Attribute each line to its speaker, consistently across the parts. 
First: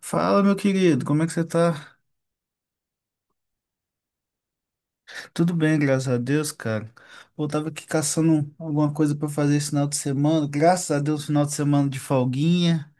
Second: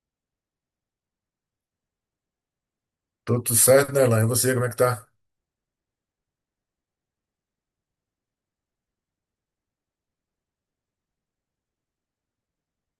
Speaker 1: Fala, meu querido, como é que você tá?
Speaker 2: Tô tudo certo, né Nerlan? E você, como é que tá?
Speaker 1: Tudo bem, graças a Deus, cara. Eu tava aqui caçando alguma coisa pra fazer esse final de semana. Graças a Deus, final de semana de folguinha,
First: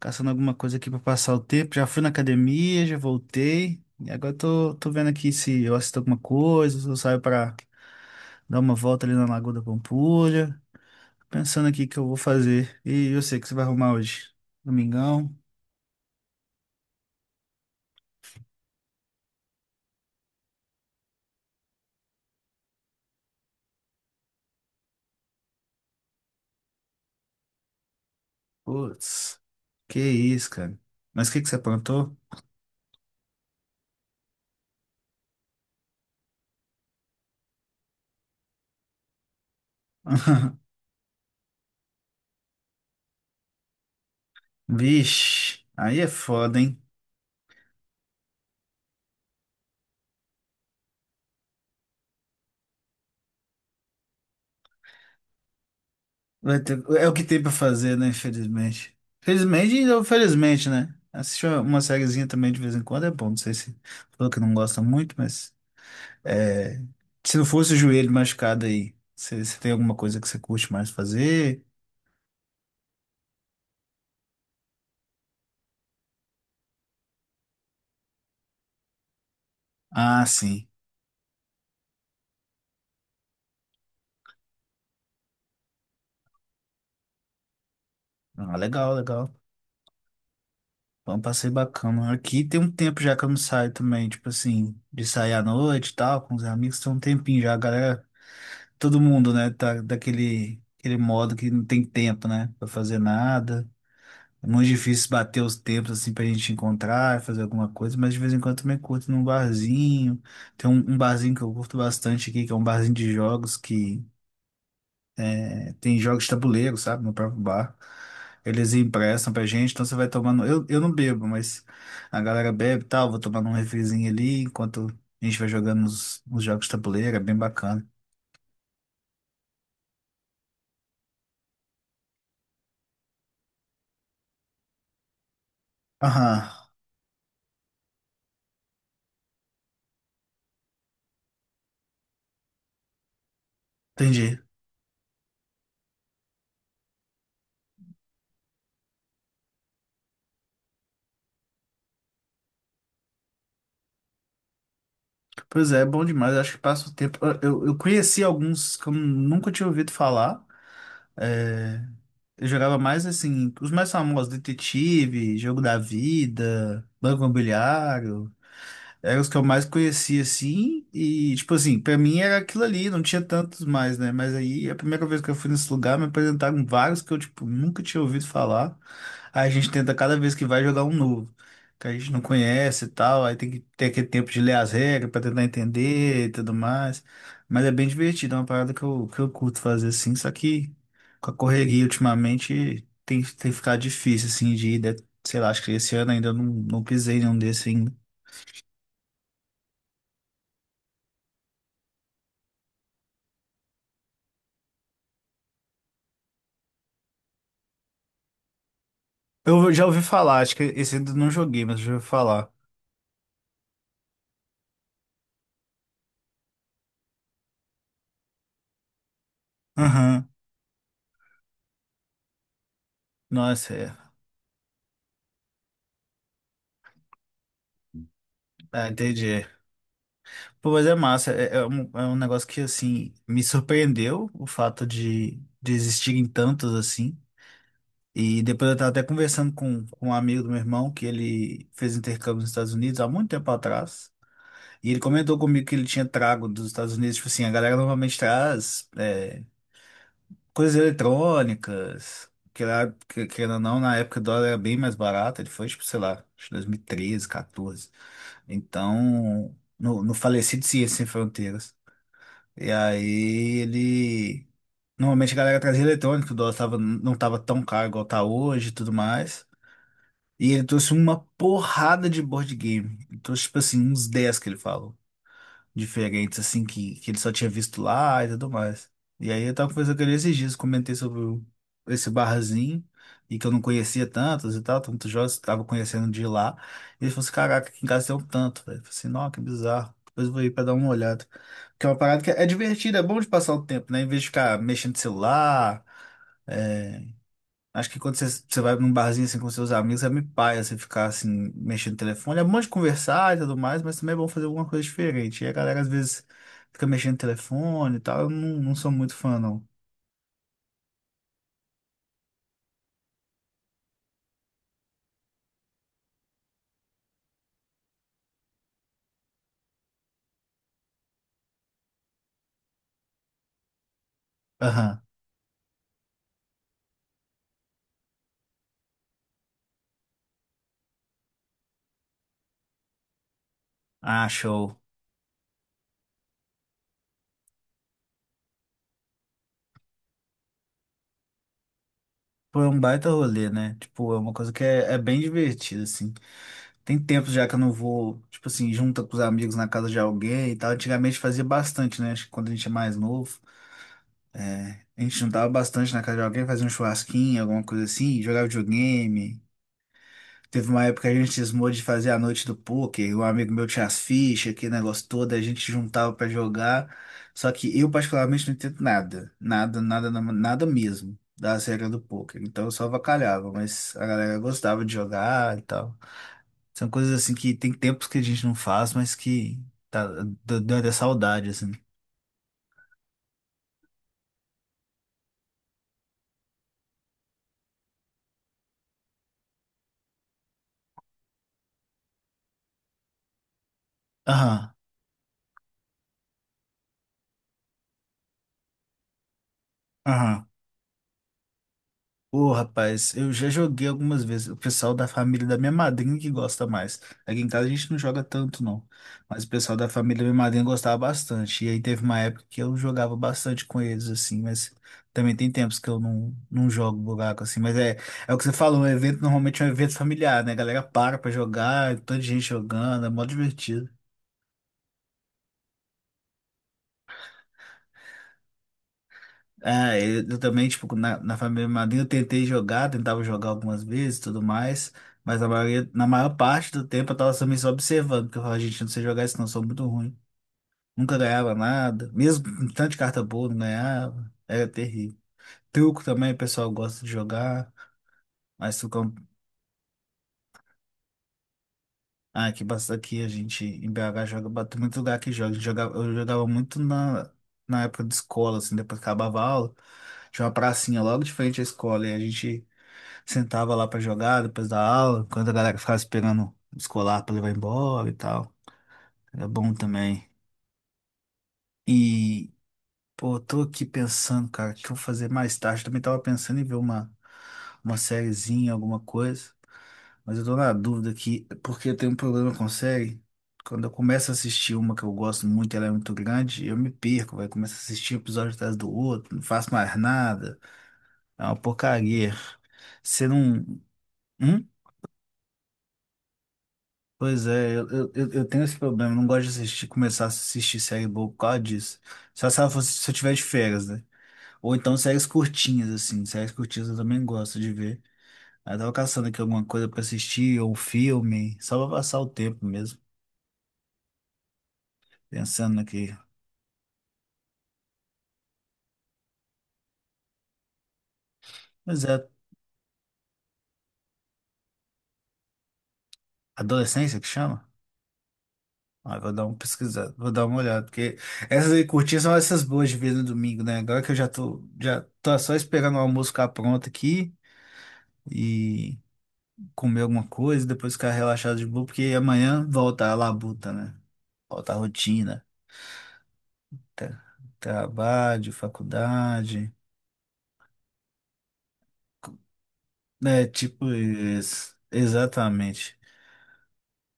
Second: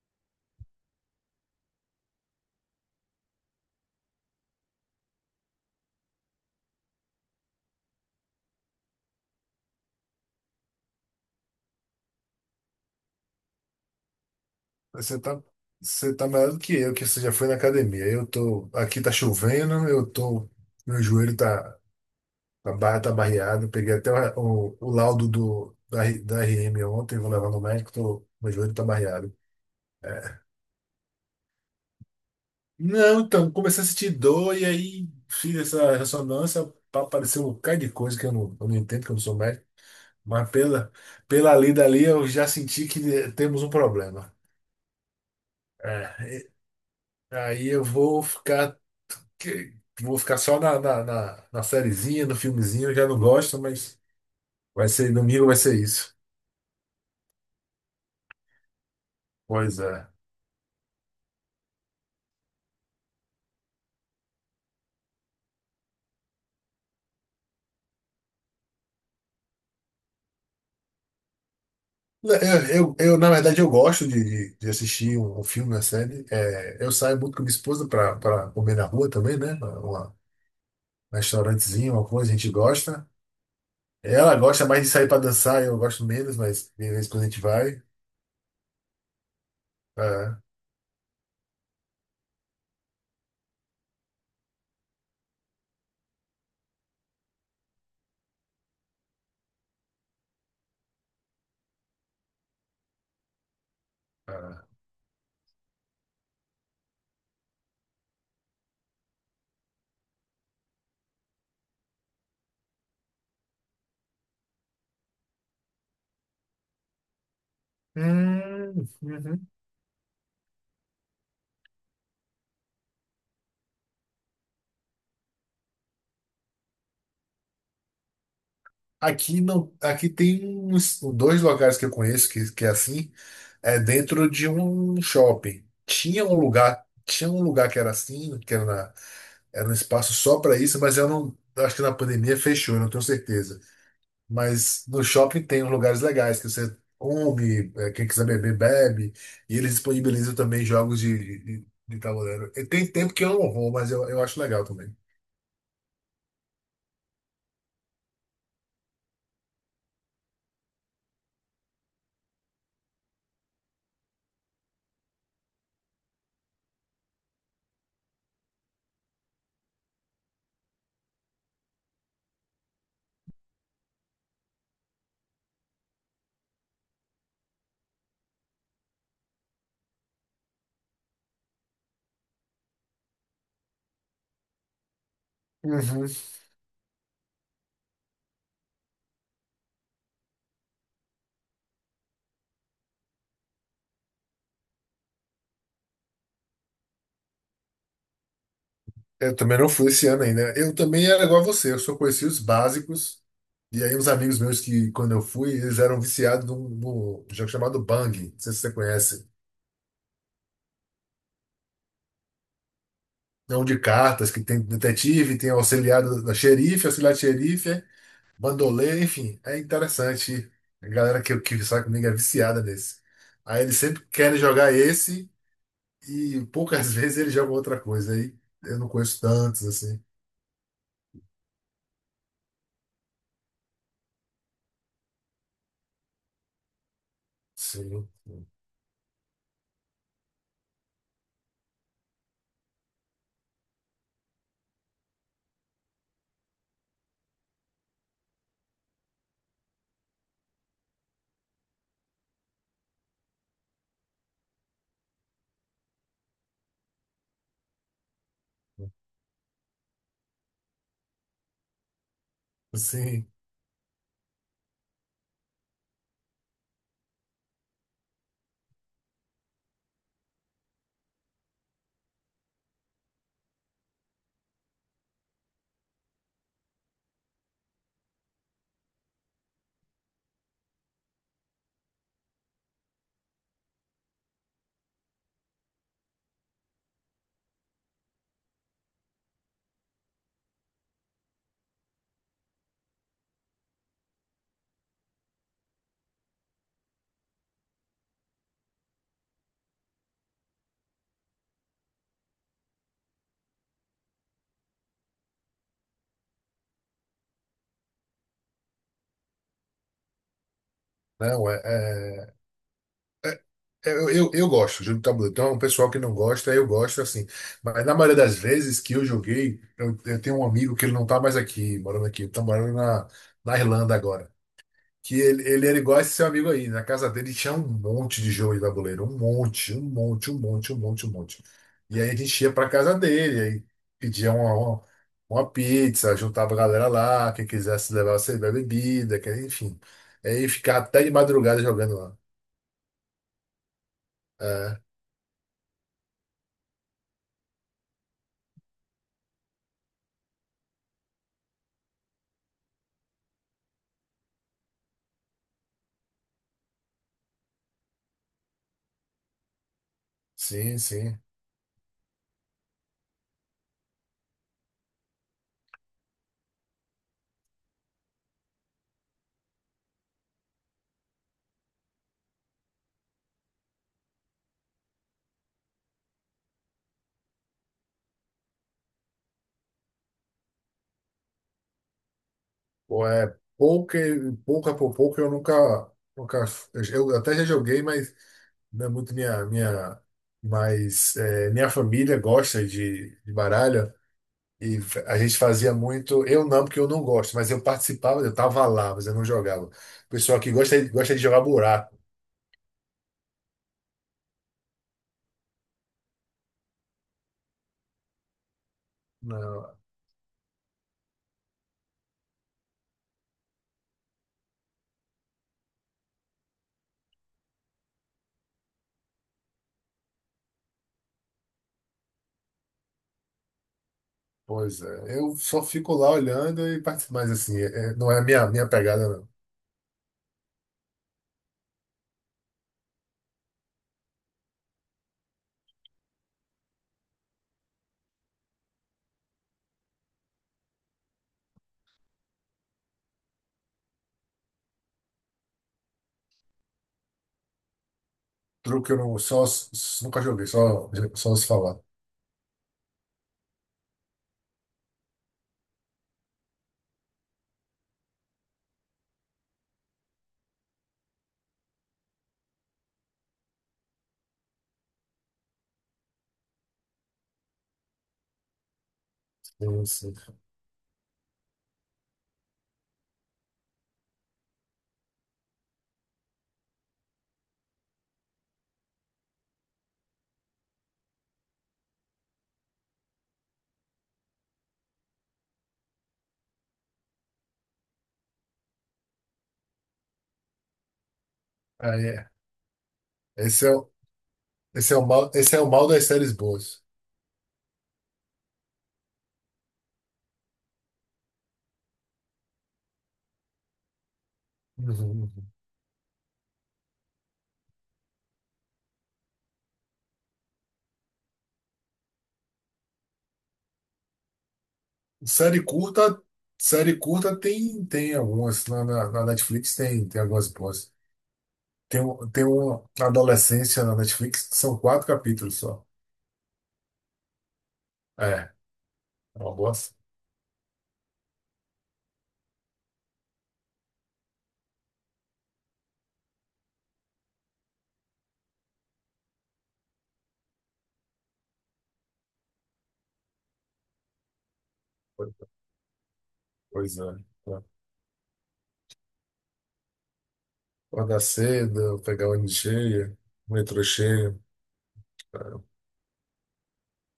Speaker 1: caçando alguma coisa aqui pra passar o tempo. Já fui na academia, já voltei. E agora tô vendo aqui se eu assisto alguma coisa, se eu saio pra dar uma volta ali na Lagoa da Pampulha. Pensando aqui o que eu vou fazer. E eu sei que você vai arrumar hoje.
Speaker 2: Você
Speaker 1: Domingão?
Speaker 2: tá, você tá melhor do que eu, que você já foi na academia. Eu tô, aqui tá chovendo, eu tô, meu joelho tá, a barra tá barreada. Eu peguei até o laudo da RM ontem, vou levar no médico, tô, meu joelho tá barreado.
Speaker 1: Putz, que isso, cara. Mas o que que você aprontou?
Speaker 2: Não, então, comecei a sentir dor e aí fiz essa ressonância pra aparecer um bocado de coisa que eu não entendo, que eu não sou médico. Mas pela lida ali, eu já senti que temos um problema.
Speaker 1: Vixe, aí é
Speaker 2: É.
Speaker 1: foda, hein?
Speaker 2: Aí eu vou ficar. que- Vou ficar só na sériezinha, no filmezinho, eu já não gosto, mas vai ser domingo, vai ser isso.
Speaker 1: É o que tem pra fazer, né? Infelizmente.
Speaker 2: Pois
Speaker 1: Felizmente ou
Speaker 2: é.
Speaker 1: felizmente, né? Assistir uma sériezinha também de vez em quando é bom. Não sei se falou que não gosta muito, mas é, se não fosse o joelho machucado aí, você tem alguma coisa que você curte mais fazer?
Speaker 2: Na verdade, eu gosto de assistir um filme, uma série. É, eu saio muito com minha esposa para comer na rua também, né?
Speaker 1: Ah, sim.
Speaker 2: Um restaurantezinho, uma coisa, a gente gosta. Ela gosta mais de sair para dançar, eu gosto menos, mas de vez em quando a gente vai.
Speaker 1: Ah, legal, legal.
Speaker 2: É,
Speaker 1: Foi um passeio bacana. Aqui tem um tempo já que eu não saio também, tipo assim, de sair à noite e tal, com os amigos. Tem um tempinho já, a galera. Todo mundo, né, tá daquele aquele modo que não tem tempo, né, para fazer nada. É
Speaker 2: é.
Speaker 1: muito difícil bater os tempos assim pra gente encontrar, fazer alguma coisa, mas de vez em quando também curto num barzinho. Tem um barzinho que eu curto bastante aqui, que é um barzinho de jogos que é, tem jogos de tabuleiro, sabe, no próprio bar. Eles emprestam pra
Speaker 2: Uhum.
Speaker 1: gente, então você vai tomando. Eu não bebo, mas a galera bebe e tal, vou tomando um refrizinho ali enquanto a gente vai jogando os jogos de tabuleiro, é bem bacana.
Speaker 2: Aqui não, aqui tem uns dois locais que eu conheço que é assim, é dentro de um shopping.
Speaker 1: Aham,
Speaker 2: Tinha um lugar que era assim, era um espaço só para isso, mas eu não, eu acho que na pandemia fechou, eu não tenho certeza.
Speaker 1: entendi.
Speaker 2: Mas no shopping tem uns lugares legais que você come, é, quem quiser beber, bebe, e eles disponibilizam também jogos de tabuleiro. E tem tempo que eu não vou, mas eu acho legal também.
Speaker 1: Pois é, é bom demais, acho que passa o tempo. Eu, eu conheci alguns que eu nunca tinha ouvido falar. É, eu jogava mais assim, os mais famosos, Detetive, Jogo da Vida, Banco Imobiliário. Eram os que eu mais conhecia, assim, e, tipo assim, pra mim era aquilo ali, não tinha tantos mais, né? Mas aí, a primeira vez que eu fui nesse lugar, me apresentaram vários que eu, tipo, nunca tinha ouvido falar. Aí a gente tenta cada vez que vai jogar um novo, que a gente não conhece e tal, aí tem que ter aquele tempo de ler as regras pra tentar
Speaker 2: Uhum.
Speaker 1: entender e tudo mais. Mas é bem divertido, é uma parada que eu curto fazer, assim, só que com a correria ultimamente tem, tem ficado difícil, assim, de ir, né? Sei lá, acho que esse ano ainda eu não, não pisei em nenhum desses ainda.
Speaker 2: Eu também não fui esse ano ainda. Eu também era igual a você, eu só conheci os básicos. E aí, uns amigos meus que, quando eu fui, eles eram viciados num jogo chamado Bang. Não sei se você conhece.
Speaker 1: Eu já ouvi falar, acho que esse ainda não joguei, mas já ouvi falar.
Speaker 2: É um de cartas que tem detetive, tem auxiliar da xerife, auxiliar de xerife, bandoleiro, enfim. É
Speaker 1: Aham.
Speaker 2: interessante. A galera que sai comigo é viciada nesse. Aí
Speaker 1: Nossa,
Speaker 2: eles
Speaker 1: é.
Speaker 2: sempre querem jogar esse e poucas vezes eles jogam outra coisa. Aí eu
Speaker 1: Ah,
Speaker 2: não conheço
Speaker 1: entendi.
Speaker 2: tantos, assim.
Speaker 1: Pô, mas é massa. É, é um negócio que, assim, me surpreendeu o fato de existirem tantos, assim.
Speaker 2: Sim.
Speaker 1: E depois eu tava até conversando com um amigo do meu irmão, que ele fez intercâmbio nos Estados Unidos há muito tempo atrás. E ele comentou comigo que ele tinha trago dos Estados Unidos, tipo assim, a galera normalmente traz. É, coisas eletrônicas, que lá, querendo ou não, na época o dólar era bem mais barato, ele foi, tipo, sei lá, acho que 2013, 14. Então, no, no falecido Ciência Sem Fronteiras. E
Speaker 2: Sim.
Speaker 1: aí ele. Normalmente a galera trazia eletrônico, o dólar tava, não tava tão caro igual tá hoje e tudo mais. E ele trouxe uma porrada de board game. Ele trouxe, tipo assim, uns 10 que ele fala diferentes, assim, que ele só tinha visto lá e tudo mais. E aí eu tava conversando com ele esses dias, comentei esse barzinho, e que eu não conhecia tantos e tal, tantos jogos, tava conhecendo de lá. E ele falou assim, caraca, aqui em casa tem um tanto, velho. Eu falei assim, nossa, que bizarro. Depois eu vou ir pra dar uma olhada. Que é uma parada que é divertida, é bom de passar o tempo, né? Em vez de ficar mexendo no celular, é, acho que quando você vai num barzinho assim com seus amigos, é meio paia você ficar assim, mexendo no telefone. É bom de conversar e tudo mais, mas também é bom fazer alguma coisa diferente. E a galera às vezes fica mexendo no telefone e tal. Eu não, não sou muito fã, não.
Speaker 2: Não, é, é. É, é, eu gosto de jogo de tabuleiro. Então, o pessoal que não gosta, eu gosto assim. Mas na maioria das vezes que eu joguei, eu tenho um amigo que ele não tá mais aqui, morando aqui, ele tá morando na Irlanda agora.
Speaker 1: Aham.
Speaker 2: Ele era igual esse seu amigo aí. Na casa dele tinha um monte de jogo de tabuleiro, um monte, um monte, um monte, um monte, um monte. E aí a gente ia pra casa dele, aí
Speaker 1: Ah,
Speaker 2: pedia
Speaker 1: show.
Speaker 2: uma pizza, juntava a galera lá, quem quisesse levar você bebida, que, enfim. Aí ficar até de madrugada jogando lá.
Speaker 1: Pô, é um baita rolê, né? Tipo, é uma coisa que
Speaker 2: É,
Speaker 1: é, é bem divertida, assim. Tem tempo já que eu não vou, tipo assim, junta com os amigos na casa de alguém e tal. Antigamente fazia bastante, né? Acho que quando a gente é mais novo. A gente juntava bastante na casa de alguém, fazia um churrasquinho, alguma coisa assim, jogava videogame. Teve
Speaker 2: sim,
Speaker 1: uma época que
Speaker 2: sim.
Speaker 1: a gente cismou de fazer a noite do poker, um amigo meu tinha as fichas, aquele negócio todo, a gente juntava pra jogar. Só que eu particularmente não entendo nada, nada, nada, nada mesmo das regras do poker. Então eu só avacalhava, mas a galera gostava de jogar e tal. São coisas assim que tem tempos que a gente não faz, mas que tá, deu até saudade assim.
Speaker 2: Pô, é pouca, pouca por pouco eu nunca eu até já joguei, mas não é muito minha, mas é, minha família gosta de baralho
Speaker 1: Aham,
Speaker 2: e a gente fazia muito, eu não, porque eu não gosto, mas eu participava, eu tava lá, mas eu não jogava. O pessoal
Speaker 1: aham.
Speaker 2: que gosta, gosta de jogar buraco.
Speaker 1: Ô, rapaz, eu já joguei algumas vezes. O pessoal da família da minha madrinha que gosta mais. Aqui em casa a gente não joga tanto, não. Mas o
Speaker 2: Não,
Speaker 1: pessoal da família da minha madrinha gostava bastante. E aí teve uma época que eu jogava bastante com eles, assim. Mas também tem tempos que eu não, não jogo buraco, assim. Mas é, é o que você falou, um evento normalmente é um evento familiar, né? A galera para pra jogar, toda gente jogando, é mó divertido.
Speaker 2: pois é, eu só fico lá olhando e participo, mas assim, é, não é a minha pegada, não.
Speaker 1: É eu também, tipo, na, na família Madrinha eu tentei jogar, tentava jogar algumas vezes e tudo mais, mas na maioria, na maior parte do tempo eu tava também só observando, porque eu falava, gente, eu não sei jogar isso não, eu sou muito ruim. Nunca ganhava nada, mesmo com tanto de carta boa, não ganhava, era terrível. Truco também, o pessoal gosta de jogar, mas
Speaker 2: Truque eu não nunca joguei, só, só se falar.
Speaker 1: ah, aqui, aqui a gente, em BH, joga, bate muito lugar que joga, a gente jogava, eu jogava muito na, na época de escola, assim, depois que acabava a aula, tinha uma pracinha logo de frente à escola, e a gente sentava lá pra jogar depois da aula, enquanto a galera ficava esperando o escolar pra levar embora e tal. Era
Speaker 2: Eu
Speaker 1: bom
Speaker 2: não sei.
Speaker 1: também. E, pô, eu tô aqui pensando, cara, o que eu vou fazer mais tarde. Também tava pensando em ver uma sériezinha, alguma coisa. Mas eu tô na dúvida aqui, porque eu tenho um problema com série. Quando eu começo a assistir uma que eu gosto muito, ela é muito grande, eu me perco, vai. Começo a assistir um episódio atrás do outro, não faço mais nada. É uma
Speaker 2: Aí,
Speaker 1: porcaria. Você não.
Speaker 2: Esse é, o-
Speaker 1: Hum?
Speaker 2: esse é o mal, esse é o mal das séries boas.
Speaker 1: Pois é, eu, eu tenho esse problema, eu não gosto de assistir, começar a assistir série boa por causa disso. Só se ela fosse, se eu tiver de férias, né? Ou então séries
Speaker 2: Uhum.
Speaker 1: curtinhas, assim, séries curtinhas eu também gosto de ver. Aí eu tava caçando aqui alguma coisa pra assistir, ou um filme, só pra passar o tempo mesmo,
Speaker 2: Série
Speaker 1: pensando aqui.
Speaker 2: curta, série curta tem, tem algumas. Na Netflix tem, tem algumas boas. Tem,
Speaker 1: Pois é,
Speaker 2: tem uma Adolescência na Netflix, que são quatro capítulos só.
Speaker 1: adolescência que chama?
Speaker 2: É,
Speaker 1: Ah, vou
Speaker 2: é
Speaker 1: dar
Speaker 2: uma
Speaker 1: uma
Speaker 2: boa.
Speaker 1: pesquisada, vou dar uma olhada, porque essas aí curtinhas são essas boas de ver no domingo, né? Agora que eu já tô só esperando o almoço ficar pronto aqui e. Comer alguma coisa, depois ficar relaxado de boa, porque amanhã volta a labuta, né? Volta a rotina.
Speaker 2: Pois
Speaker 1: Tra-
Speaker 2: é. Tá.
Speaker 1: Trabalho, faculdade.
Speaker 2: Acordar cedo, pegar o ônibus cheio,
Speaker 1: É,
Speaker 2: o metrô
Speaker 1: tipo
Speaker 2: cheio.
Speaker 1: isso. Exatamente.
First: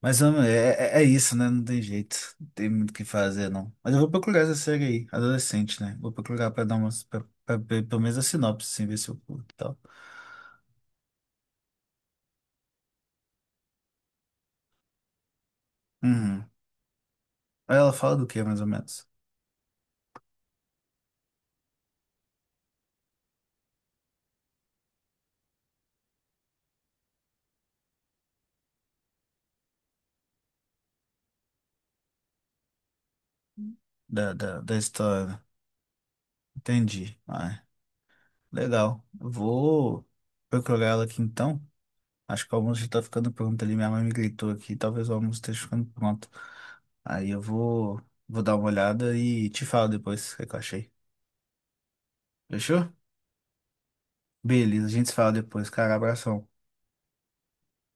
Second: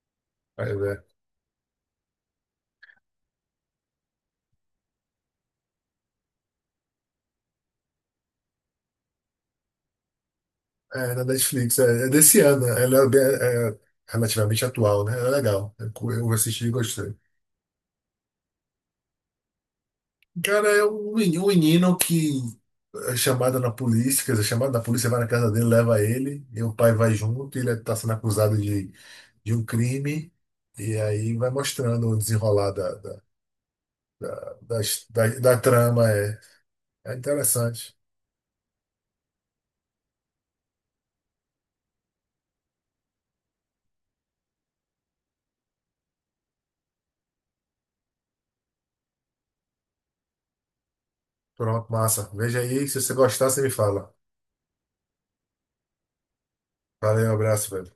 Speaker 1: Mas homem,
Speaker 2: Aí,
Speaker 1: é, é
Speaker 2: né?
Speaker 1: isso, né? Não tem jeito. Não tem muito o que fazer, não. Mas eu vou procurar essa série aí, adolescente, né? Vou procurar pra dar umas. Pra ver pelo menos a sinopse, assim, ver se eu curto e tal.
Speaker 2: É, na Netflix, é, é desse ano. Ela é, é é relativamente atual, né? É legal. Eu
Speaker 1: Uhum.
Speaker 2: assisti e gostei.
Speaker 1: Ela fala do que, mais ou menos?
Speaker 2: Cara, é um um menino que é chamado na polícia, quer dizer, chamado na polícia, vai na casa dele, leva ele, e o pai vai junto, e ele está sendo acusado de um crime, e aí vai mostrando o desenrolar
Speaker 1: Da, da, da história.
Speaker 2: da trama. É, é
Speaker 1: Entendi. Ah,
Speaker 2: interessante.
Speaker 1: legal. Eu vou procurar ela aqui então. Acho que o almoço já tá ficando pronto ali. Minha mãe me gritou aqui. Talvez o almoço esteja ficando pronto. Aí eu vou, vou dar uma olhada e te falo depois o que é que eu achei.
Speaker 2: Pronto, massa. Veja
Speaker 1: Fechou?
Speaker 2: aí, se você gostar, você me fala.
Speaker 1: Beleza, a gente se fala depois, cara. Abração.
Speaker 2: Valeu, abraço, velho.